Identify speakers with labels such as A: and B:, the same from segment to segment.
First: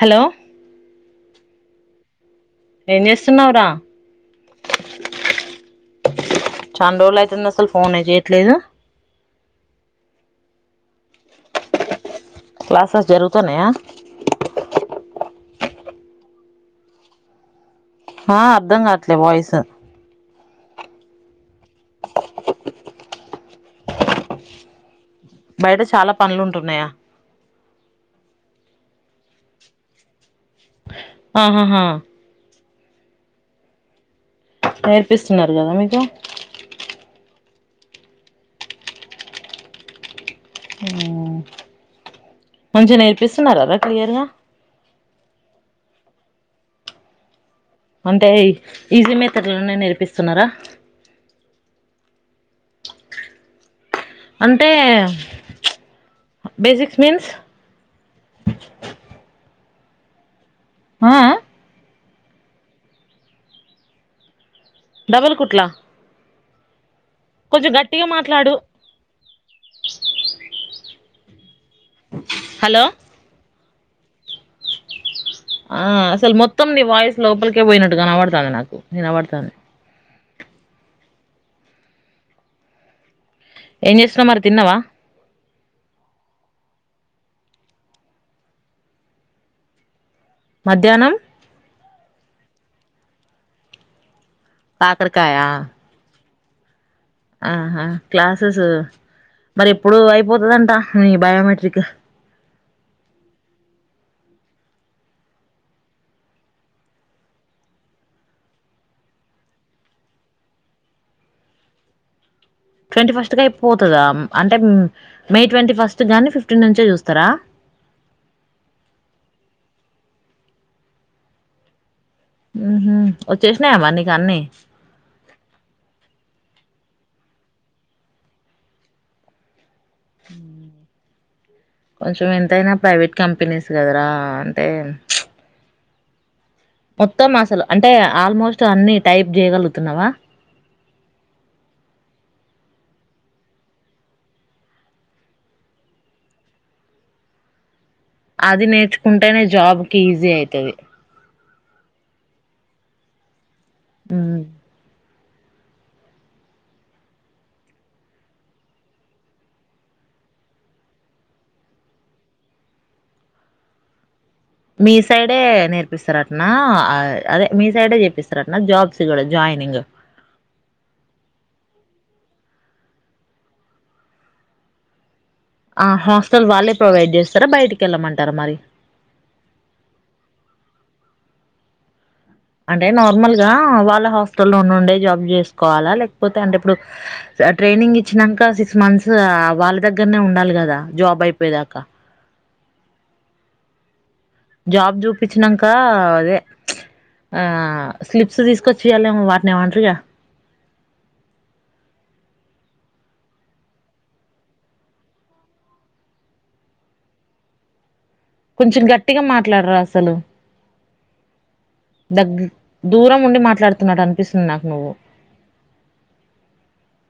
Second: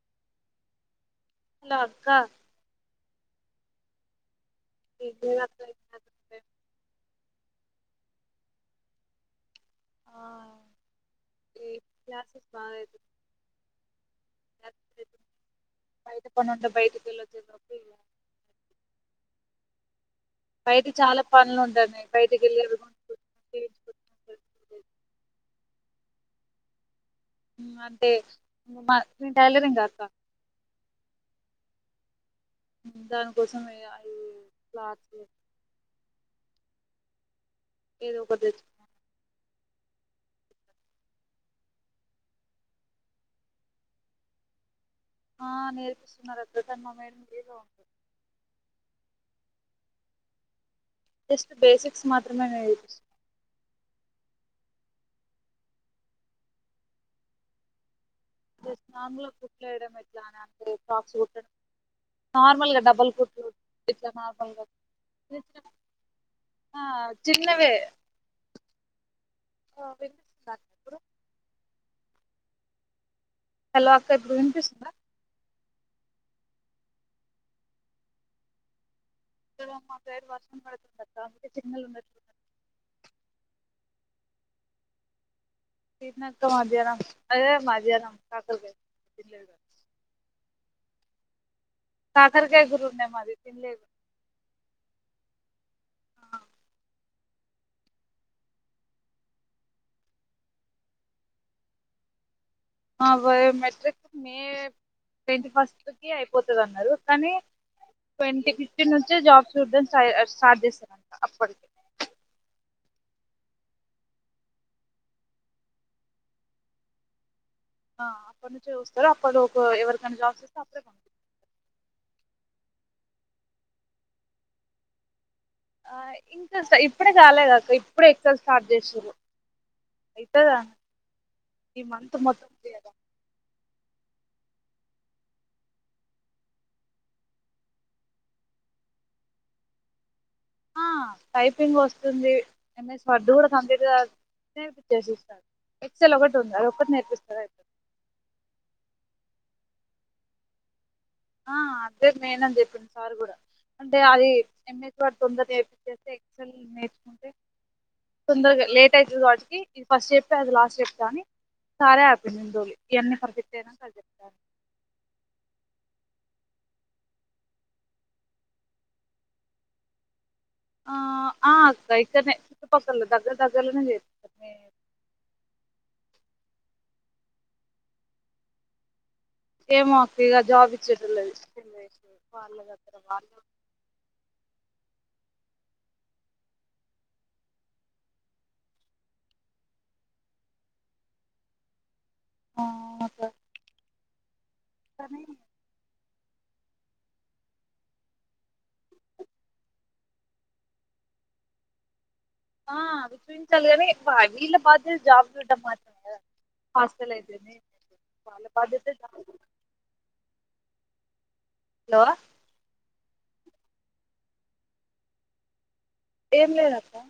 A: Hello
B: hello అక్క
A: ఏం చేస్తున్నావరా
B: ఇజ నాకు అయ్యి
A: నిన్ను అసలు ఫోనే చేయట్లేదు
B: గ్లాసస్ బాగేదు
A: క్లాసెస్ జరుగుతున్నాయా
B: బయట పని ఉంటే బయటకి వెళ్ళు వచ్చే లోపి
A: ఆ అర్ధం కాట్లే వాయిస్
B: బయట చాలా పనులు ఉంటాన్నాయి బయటకెళ్ళి చేయించు
A: బయట చాలా పనులుంటున్నాయా
B: అంటే ఉ మా టైలరింగ్ అక్క
A: ఆహాహా
B: దానికోసం వేయాలి
A: నేర్పిస్తున్నారు గదా మీకు
B: ఏదో ఒకటి దెచ్చు
A: ఉ మంచిగా నేర్పిస్తున్నారా రా క్లియర్ గా
B: ఆ నేర్పిస్తున్నారు అద్దతర్మా మేడం ఏదో
A: అంటే ఈజీ మేతరులోనే నేర్పిస్తున్నారా
B: జస్ట్ బేసిక్స్ మాత్రమే నేర్స్
A: అంటే బేసిక్స్ మీన్స్
B: అదే నాకులకు కేడం ఎట్లానా గేట్
A: ఆ
B: ఫామ్స్
A: ఆ
B: గొట్టడం నార్మల్ గా డబల్ కుట్టు ఇట్ల నార్మల్గా
A: డబల్ కుట్లా కొంచెం
B: చిన్నవే
A: గట్టిగా మాట్లాడు హలో
B: హలో అక్కే ఎపుడు వినిపిస్తుందా
A: ఆ అసలు మొత్తం నీ వాయిస్ లోపలికే పోయినట్టుగాని పడుతుంది నాకు నేనబడుతాను
B: ఈ సైడ్ వాష్ర పడుతుంద అందు సిగ్నల్ ఉన్నట్
A: ఏం చేస్తున్నా మరి తిన్నావా
B: తన్నక మధ్యానం అదే మధ్యాహ్నం కకర్గా
A: దినం
B: కాకరికాయ గురువునే మాది తంలేదు
A: పాకరకాయ ఆహా క్లాసెస్ మరి ఎప్పుడు అయిపోతుందంట న బయోమెట్రిక్
B: ఆ biometric May twenty first కి అయిపోతుంది అన్నారు కానీ ట్వంటీ ఫిఫ్టీన్ నుంచి జాబ్ చూడని సా సాధిస్తారంట అప్పటికి
A: ట్వంటీ ఫస్ట్ గా అయిపోతుందా అంటే మే ట్వంటీ ఫస్ట్ గాని ఫిఫ్టీన్ నుంచే చూస్తారా
B: అప్పటి నుంచే చూస్తారు అప్పడు ఒక ఎవరికైనా జాబ్స్ చేస్తే అప్పుడే పంపిస్తారు
A: ఉహు వచ్చేసినాయా మరి నీకు అన్ని
B: ఆ ఇంకా స్ట ఇప్పుడే గాలేదు అక్క ఇప్పుడే ఎగ్జామ్ స్టార్ట్ చేసిర్రు
A: కొంచెం ఎంతైనా ప్రైవేట్ కంపెనీస్ గదరా అంటేన్ మొత్తం అసలు అంటే ఆల్మోస్ట్ అన్ని టైప్ చేయగలుగుతున్నావా
B: ఆ టైపింగ్ వస్తుంది ఎంఎస్ వడు కూడా కంప్లీట్ గా నేర్పిచేసిస్తారు ఎక్సల్ ఒకటి ఉంది అది ఒకటి నేర్పిస్తారు అయితుంది
A: అది నేర్చుకుంటేనే జాబ్ కి ఈజీ అయితది
B: ఆ అదే మెయిన్ అని చెప్పింది సార్ కూడా అంటే అది
A: ఉమ్.
B: ఎ తొందర నేర్పించేస్తే ఎక్సల్ నేర్చుకుంటే తొందరగా లేట్ అవుతుంది వాటికి ఇది ఫస్ట్ చెప్పి అది లాస్ట్ చెప్ని సాలే హ్యాపీనిందుో ఇవన్నీ పర్ఫెక్ట్ అయినా అది చెప్తారు
A: మీ సైడే నేర్పిస్తారటన అదే మీ సైడే చేపిస్తారట జాబ్స్ కూడా జాయినింగ్
B: ఆ ఆ అక్క ఇక్కడనే చుట్టుపక్కల దగ్గర దగ్గరలోనే చే మీ
A: ఆ హాస్టల్ వాళ్ళే ప్రొవైడ్ చేస్తారా బయటికి వెళ్ళమంటారా మరి
B: ఏమకు ఇక జాబ్ ఇచ్చిట్లే
A: అంటే నార్మల్ గా వాళ్ళ హాస్టల్ లో ఉండే జాబ్ చేసుకోవాలా లేకపోతే అంటే ఇప్పుడు ట్రైనింగ్ ఇచ్చినాక సిక్స్ మంత్స్ వాళ్ళ దగ్గరనే ఉండాలి కదా జాబ్ అయిపోయదాకా
B: ఆ స
A: జాబ్ చూపించినాక ఆ స్లిప్స్ తీసుకోచి ఎవలేమో వాటిని ఆర్డర్ గా
B: ఆ అది చూపించాలి కానీ వీళ్ళ బాధ్యతలు జాబ్ చూడ్డం మాత్రే కదా హాస్టల్ అయితేంది
A: కొంచెం గట్టిగా మాట్లాడరు అసలు దగ్ దూరం ఉండి మాట్లాడుతున్నాట్ అనిపిస్తుంది నాకు నువ్వు
B: ఏం లేదప్పా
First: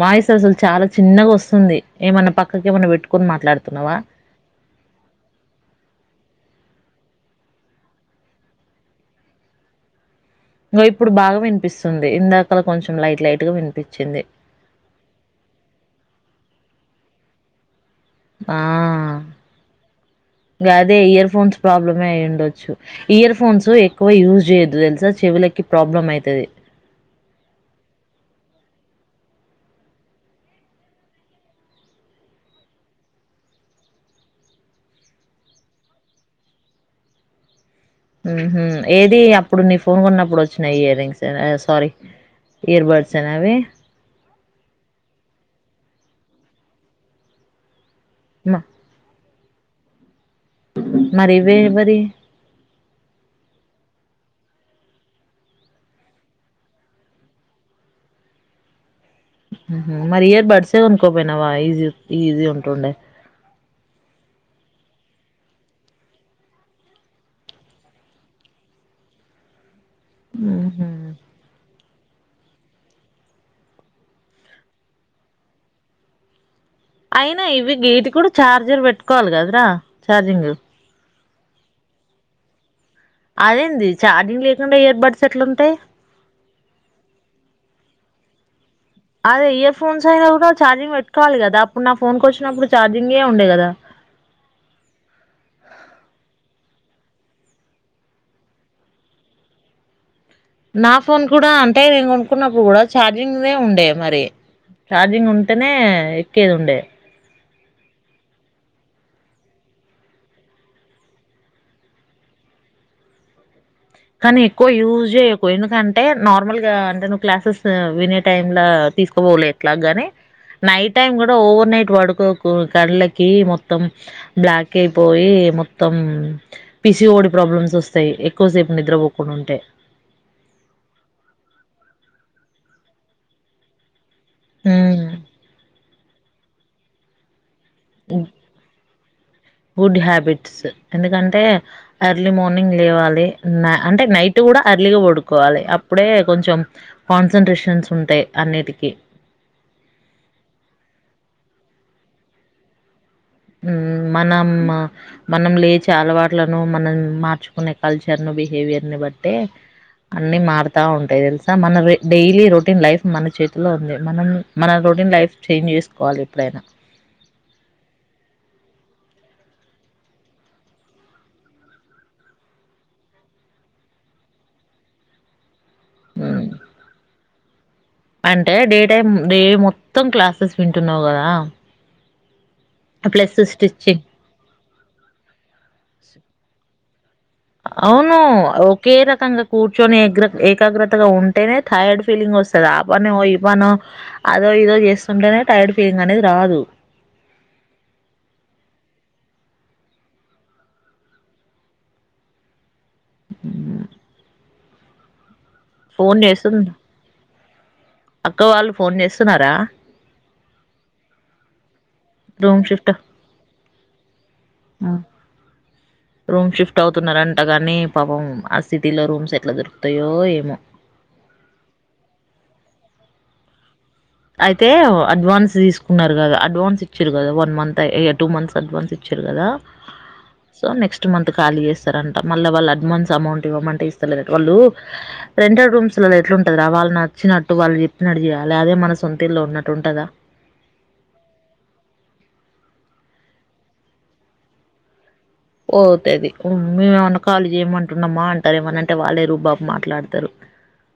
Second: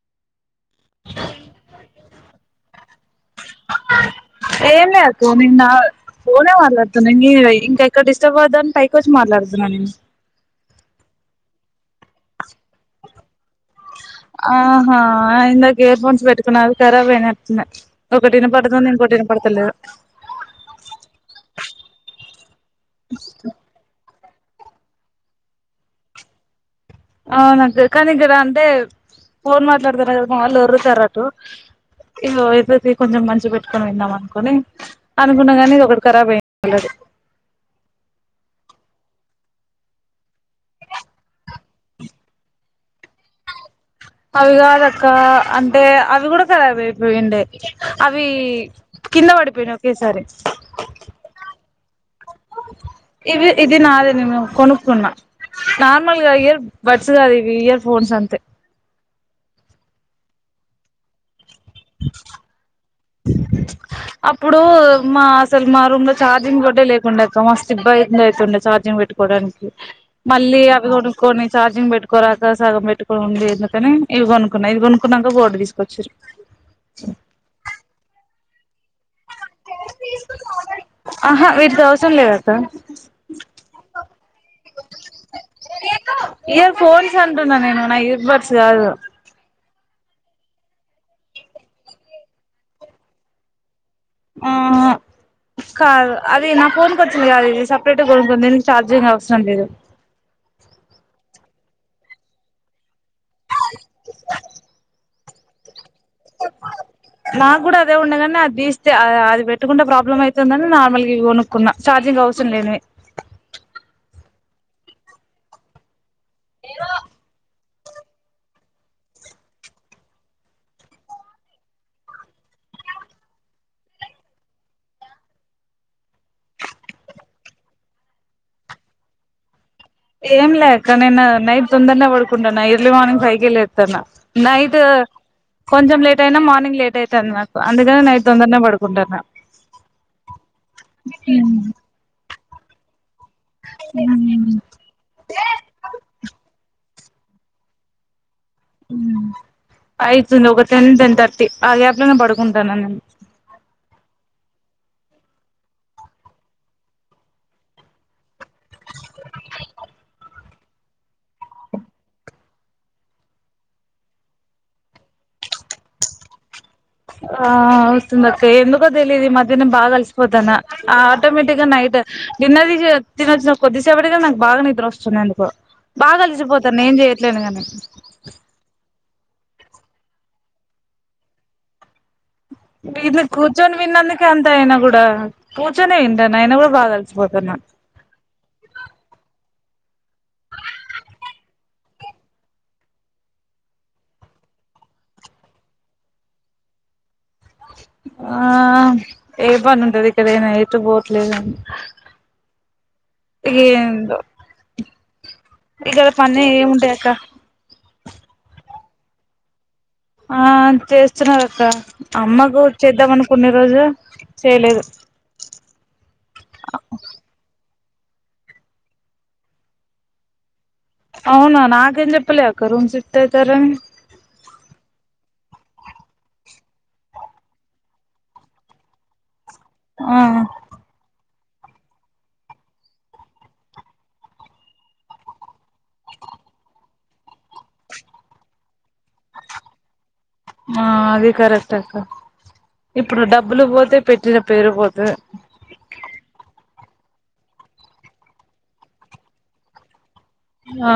A: వాయస్ అసలు చాలా చిన్నగా వస్తుంది ఏమన్నా పక్కక ఏమన్నా పెట్టుకొని మాట్లాడుతున్నావా
B: ఏం ఇంకా ఎక్కడ డిస్టర్బ్ అవుద్దాని పైకి వచ్చి మాట్లాడుతున్నా నేను
A: ఇం ఇప్పుడు బాగా వినిపిస్తుంది ఇందాక కొంచెం లైట్ లైట్ గా వినిపించింది
B: ఆ హా ఎందుకు ఎయిర్ ఫోన్స్ పెట్ నావి కరాబ్ అయినట్టునై
A: ఆ గదే ఇయర్ ఫోన్స్ ప్రాబ్లమ అయ్యి ఉండొచ్చు. ఇయర్ ఫోన్స్ ఎక్కువ యూజ్ చెయొదు తెల్సా చెవులకి ప్రాబ్లం అయితది.
B: అవునక్క కానీ ఇక్కడ అంటే ఫోన్ మాట్లాడుతరు మా వాళ్ళు ఒర్లుతారు అటు, ఇవి అయిదైతే కొంచెం మంచిగా పెట్టుకొని విన్నాం అనుకొని, అనుకున్న కానీ ఒకటి ఖరాబ్ అయింది ఆల్రెడీ.
A: హ్మ్ హు ఏది అప్పుడు నీ ఫోన్ కొన్నప్పుడు వచ్చినాయి ఇయర్ రింగ్స్ సారీ ఇయర్ బడ్సేనా అవి?
B: అవి కాదక్క అంటే అవి కూడా ఖరాబ్ అయిపోయిండే. అవీ కింద పడిపోయినై ఒకేసారి.
A: మరి ఇవే మరి
B: ఇవి ఇది నాదే నేను కొనుక్కున్నా నార్మల్గా ఇయర్ బడ్స్ కాదు ఇవి ఇయర్ ఫోన్స్ అంతే.
A: హ్మ్ హు మరి ఇయర్ బర్డ్స్ కొన్కోపోయిన వా ఈజీ ఈజీ ఉంటుండే.
B: అప్పుడూ మా అసలు మారూమ్ లో ఛార్జింగ్‌ బోర్డే లేకుండే అక్క మస్త్ ఇబ్బంది అయితుండే ఛార్జింగ్ పెట్టుకోవడానికి. మళ్లీ అవి కొనుక్కోని చార్జింగ్ బెట్ కొరాక సాగం పెట్టుకుని ఉండి ఎందుకని ఇవి కొనుక్కున్నా ఇది కొనుకున్నాక బోర్డు తీసుకొచ్చీరు
A: అయినా ఇవి గీటికూడా చార్జర్ పెట్ ట్టుకోవాలి కదారా చార్జింగు
B: అహా వీటికి అవసరం‌ లేదక్కా.
A: అదేంది చార్జింగ్ లేకుండా ఇయర్బర్డ్స్ ఎట్లుంటయ్?
B: ఈబర్డ్స్ గాదు.
A: అదే ఇయర్ఫోన్స్ చైనా కూడా చార్జింగ్ పెట్కోవాలి కదా, అప్పుడు నా ఫోన్కి వచ్చినప్పుడు‌ చార్జింగే ఉండే కదా.
B: ఆ అ కాదు అది నా ఫోన్కి వచ్చింది కాదు. ఇది సపరేట్గా కొనుక్కుంది దీనికి ఛార్జింగ్ అవసరం లేదు.
A: నా ఫోన్ కూడ అంటే నేను కొనుక్కున్నప్పుడు కూడ చార్జింగ్వే ఉండే మరి చార్ జింగ్ ఉంటేనే ఎక్కేదుండే.
B: నాక్కూడ అదే ఉండే గానీ అది తీస్తే అ అ అది పెట్టుకుంటే ప్రాబ్లం అయితుందని నార్మల్గా ఇవి కొనుక్కున్న చార్జింగ్ అవసరం లేనివి.
A: కానీ ఎక్కువ యూజ్చేయకు ఎందుకంటే నార్మల్గా అంటే నువ్వు క్లాసెస్ వినే టైంలా తీసుకోపోవులే ఎట్ల గాని, నైట్ టైం కూడా ఓవర్ నైట్ పడుకోకు కళ్ళకి మొత్తం బ్లాక్ అయిపోయి మొత్తం P C O D problems వస్తాయి. ఎక్కువసేపు నిద్రపోకుండ ఉంటే
B: ఏం లేదక్క నేను నైట్ తొందర్నే పడుకుంటున ఎర్లీ మార్నింగ్ ఫై కే లేత్తున్న. నైటు
A: ఉమ్
B: కొంచెం లేట్ అయినా మార్నింగ్ లేట్ అయితాంది నాకు అందుకని నైట్ తొందర్నే పడుకుంటన్నా.
A: గుడ్
B: మ్మ్
A: ర్లీ మార్నింగ్ లేవాలి. న అంటే నైట్ కూడా అర్లీగా పడుకోవాలి. అప్పుడే కొంచెం కాన్సన్ట్రేషన్స్ ఉంటయి
B: హ్మ్ అయితుంది ఒక టెన్, టెన్ థర్టీ. ఆ గ్యాప్లోనే పడుకుంటాన్న నేను.
A: హ్మ్ మనం మనం లేచే అలవాట్లను మనం మార్చుకునే కల్చర్ను బి హేవియర్ని బట్టే అన్ని మారు తా ఉంటాయి తెలుసా మన డైలీ రొటీన్ లైఫ్ మన చేతిలో ఉంది మనం మన రొటీన్ లైఫ్ చేంజ్ చేసుకోవాలి ఎప్పుడైనా
B: ఆ వస్తుంది అక్క ఎందుకో తెలియదు ఈ మధ్యన బాగా అలసిపోతన్న ఆటోమేటిక్ గా నైట్ డిన్నర్ తినొచ్చిన కొద్దిసేపటికే నాకు బాగా నిద్రొస్తుంది ఎందుకో
A: ఉమ్,
B: బాగలిసిపోతాను ఏం చేయత్ ట్లైన కానీ
A: అంటే డే టైమ్ డే మొత్తం క్లాసెస్ వింటున్నావు కదా
B: గిట్ల
A: ప్లస్
B: కూర్చొని
A: స్టిచ్చింగ్
B: విన్నందుకే అంత అయినమ్ కూడా కూర్చొనే వింటాను అయినా కూడా బాగా అలిసిపోతున్నా
A: అవును ఒకే రకంగ కూర్చొని ఏగ్ర ఏకాగ్రతగా ఉంటేనే టైర్డ్ ఫీలింగ్ వస్తుంది ఆ పనో ఈ పనో అదో ఇదో చేస్తుంటేనే టైర్డ్ ఫీలింగ్ అనేది రాదు
B: ఆ ఏ పని ఉంటది ఇక్కడైనా ఎటు పోవట్లేదుండి ఏందో ఇక్కడ
A: ఫోన్
B: పన్న
A: జేస్తున్
B: ఏం ఉంటాయక్క
A: అక్క వాళ్ళు ఫోన్ చేస్తున్నారా
B: ఆ చేస్తున్నారక్క
A: రూమ్
B: అమ్మకు
A: షిఫ్ట్
B: చేద్దామనికొనే రోజు చేయలేదు
A: ఆ! రూమ్ షిఫ్ట్ అవుతున్నారంట గానీ పాపం ఆ సిటీలో రూమ్స్ ఎట్లా దొరుకుతాయో ఏమో
B: అవునా నాకేం చెప్పలే అక్క రూమ్ సిఫ్ట్ అయితారని
A: అయితే అడ్వాన్స్ తీసుకున్నారు కదా అడ్వాన్స్ ఇచ్చిరు కదా one month two months advance ఇచ్చిర్రు కదా
B: ఆ
A: సో నెక్స్ట్ మంత్ కాలి చేస్తారంట మళ్ళ వాళ్ళు అడ్వాన్స్ అమౌంట్ ఇవ్వమంటే ఇస్తాలేదంట వాళ్ళు రెంటెడ్ రూమ్స్లలో ఎట్లు ఉంటది రా వాళ్ళ నా వచ్చినట్టు వాళ్ళ చెప్పినట్టుచేయాలి అదే మనసు సొంతీల్లో ఉన్నట్టుంటందా
B: ఆ అది కరెక్ట్ అక్క ఇప్పుడు డబ్బులు పోతే పెట్టిన పేరు పోతది
A: పోతది మేమెమన్నా కాలీ చేయమంటున్నామా అంటారు ఏమనంటే వాళ్ళే రుబాబు మాట్లాడతారు
B: ఆ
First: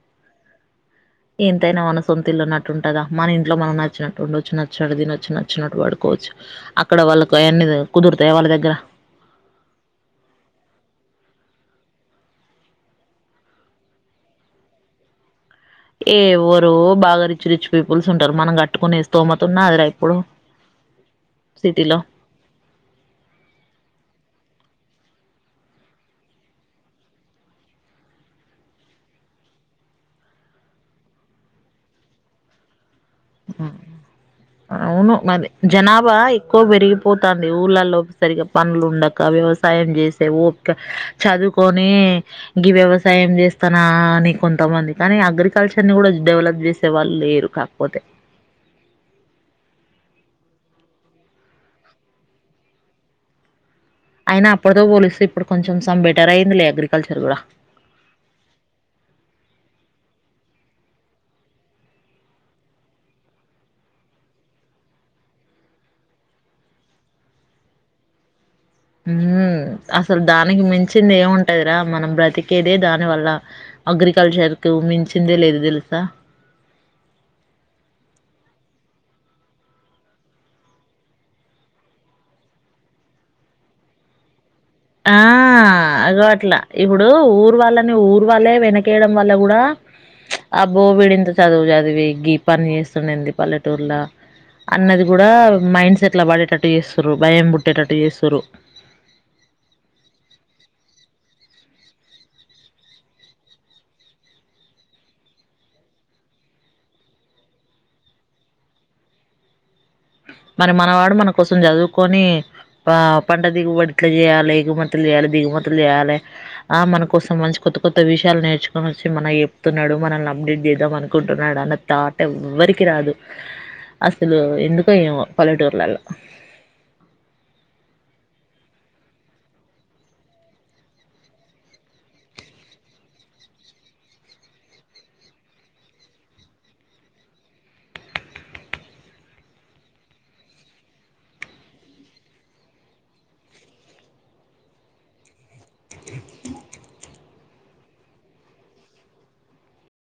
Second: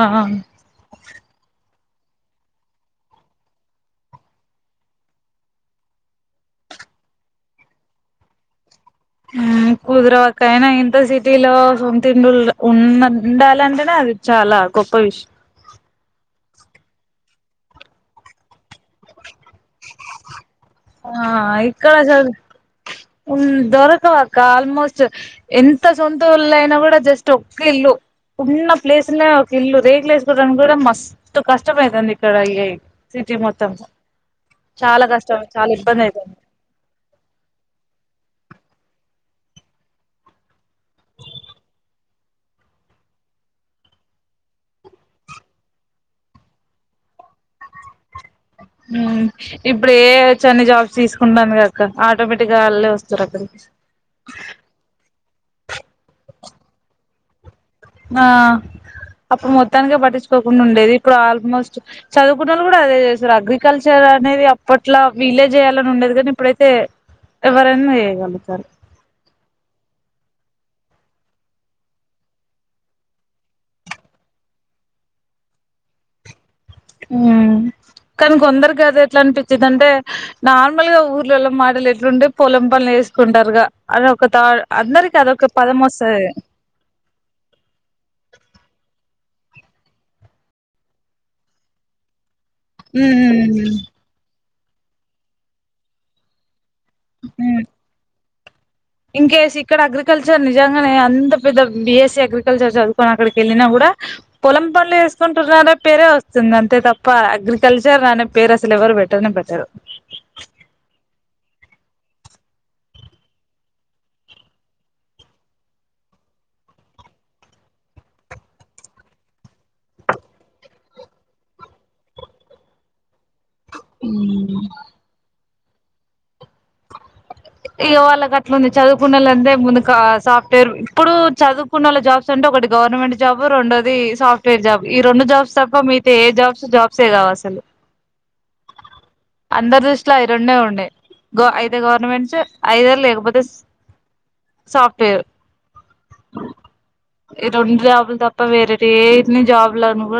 A: ఎంతైనా మన సొంతిల్ల్లో ఉన్నట్టుంటదా మన ఇంట్లో మనం నచ్చినట్టు ఉండొచ్చు నచ్చినట్టు దీని వచ్చి నచ్చినట్టు పడుకోవచ్చు అక్కడ వాళ్ళకి అవన్ని కుదురుతాయ వాళ్ళ దగ్గర
B: మ్మ్ కుదరవక్క అయినా ఇంత సిటీలో సొంతిడ్లు ఉన్ ఉండాలంటేనే అది చాలా గొప్ప విషయం
A: ఏ ఎవరు బాగా రిచ్ రిచ్ పీపుల్స్ ఉంటారు మనం కట్టుకొనిస్తోమతున్నాది రా ఇప్పుడు
B: ఆ ఇక్కడ
A: సిటీలో
B: చ ఉన్ దొరకవక్క ఆల్మోస్ట్ ఎంత సొంత ఊళ్ళో అయినా కూడా జస్ట్ ఒక్క ఇల్లు ఉన్న ప్లేస్నే ఒక ఇల్లు రేక్లేసుకోవడానికి కూడా మస్తు కష్టమవుతుంది ఇక్కడ అయ సిటీ మొత్తం చాలా
A: అవును
B: కష్టం
A: మరి
B: చాలా ఇబ్బంది
A: జనాభా
B: అయితుంది
A: ఎక్కువ పెరిగిపోతంది ఊళ్ళలో సరిగా పనులు ఉండక వ్యవసాయం చేసే చదువుకొని గి వ్యవసాయం చేస్తానా అని కొంతమంది కానీ అగ్రికల్చర్ ని కూడా డెవలప్ చేసే వాళ్ళు లేరు కాకపోతే
B: మ్మ్ ఇప్పుడు ఏ ఐ వచ్చి అన్ని జాబ్స్ తీసుకుంటాను గ ఆటోమేటిక్గా వాళ్ళే వస్తారు అక్కడికి
A: అయిన అప్పటితో పోలిస్తే ఇప్పుడు కొంచెం సం బెటర్ అయింది అగ్రి కల్చర్ కూడా
B: ఆ అప్పుడు మొత్తానికి పట్టించుకోకుండా ఉండేది ఇప్పుడు ఆల్మోస్ట్ చదువుకున్నలు కూడా అదే చేస్తురు అగ్రికల్చర్ అనేది అప్పట్లా విలేజ్ చేయాలని ఉండేది కానీ ఇప్పుడైతే ఎవరైనా చేయగలుగుతారు
A: హ్మ్ అసలు దానికి మించింది ఏముంటదిరా మనం బ్రతికేదే దాని వల్ల అగ్రికల్చర్ కు మించిందే లేదు తెలుసా
B: హ్మ్ కానీ కొందరిగాద ఎట్లా అనిపించిదింటే నార్మల్ గా ఊర్లలో మాటలు ఎట్లుంటే పొలం పనులు వేసుకుంటారుగా అది ఒక తా
A: ఆ
B: అందరికి అదొక పదం
A: అగో
B: వస్తది
A: అట్లా ఇప్పుడు ఊరు వాళ్ళని ఊరు వాళ్ళే వెనకి చేయడం వల్ల కూడా అబ్బో విడింత చదువు చదివి గీ పని
B: ఉమ్
A: చేస్తుందున్నది
B: ఉమ్
A: పల్లెటూర్ల అన్నది కూడా మైండ్ సెట్లా పడేటట్టు చేస్తురు భయం పుటిటట్టు చేస్తురు
B: ఇంకేసి ఇక్కడ అగ్రికల్చర్ నిజంగానే అంత పెద్ద బిఎస్సి అగ్రికల్చర్ చదువుకొని అక్కడికి వెళ్ళినా కూడా పొలం పనులు చేసుకుంటుర్రు పేరే వస్తుంది. అంతే తప్ప అగ్రికల్చర్ అనే పేరు అసలు ఎవరు పేట్టనే పెట్టారు.
A: మరి మనవాడు మన కోసం చదువుకొని, పంట దిగుబడి ఇట్లా చేయాలి, ఎగుమతులు చేయాలి దిగుమతులు చేయాలి ఆ మనకోసం మంచి కొత్త కొత్త విషయాలు నేర్చుకొని వచ్చి మన చెప్తున్నాడు మనల్ని అప్డేట్ చేద్దాం అనుకుంటున్నాడు. అన్న తాట్ ఎవ్వరికి రాదు. అసలు ఎందుకు పల్లెటూర్లాలో
B: ఇగో వాళ్ళకి అట్లా ఉంది చదువుకున్నోళ్లు అంతే ముందు కా సాఫ్ట్వేర్ ఇప్పుడు చదువుకున్నోళ్లు జాబ్స్ అంటే ఒకటి గవర్నమెంట్ జాబ్ రెండోది సాఫ్ట్వేర్ జాబ్ ఈ రెండు జాబ్స్ తప్ప మిగితే ఏ జాబ్స్ జాబ్సే కావు అసలు, అందరి దృష్టిలో అవి రెండే ఉండే అయితే గవర్నమెంట్ చ్ ఐదార్ లేకపోతే సాఫ్ట్వేర్ ఈ రెండు జాబులు తప్ప వేరేటి ఎటిని జాబులు అని కూడా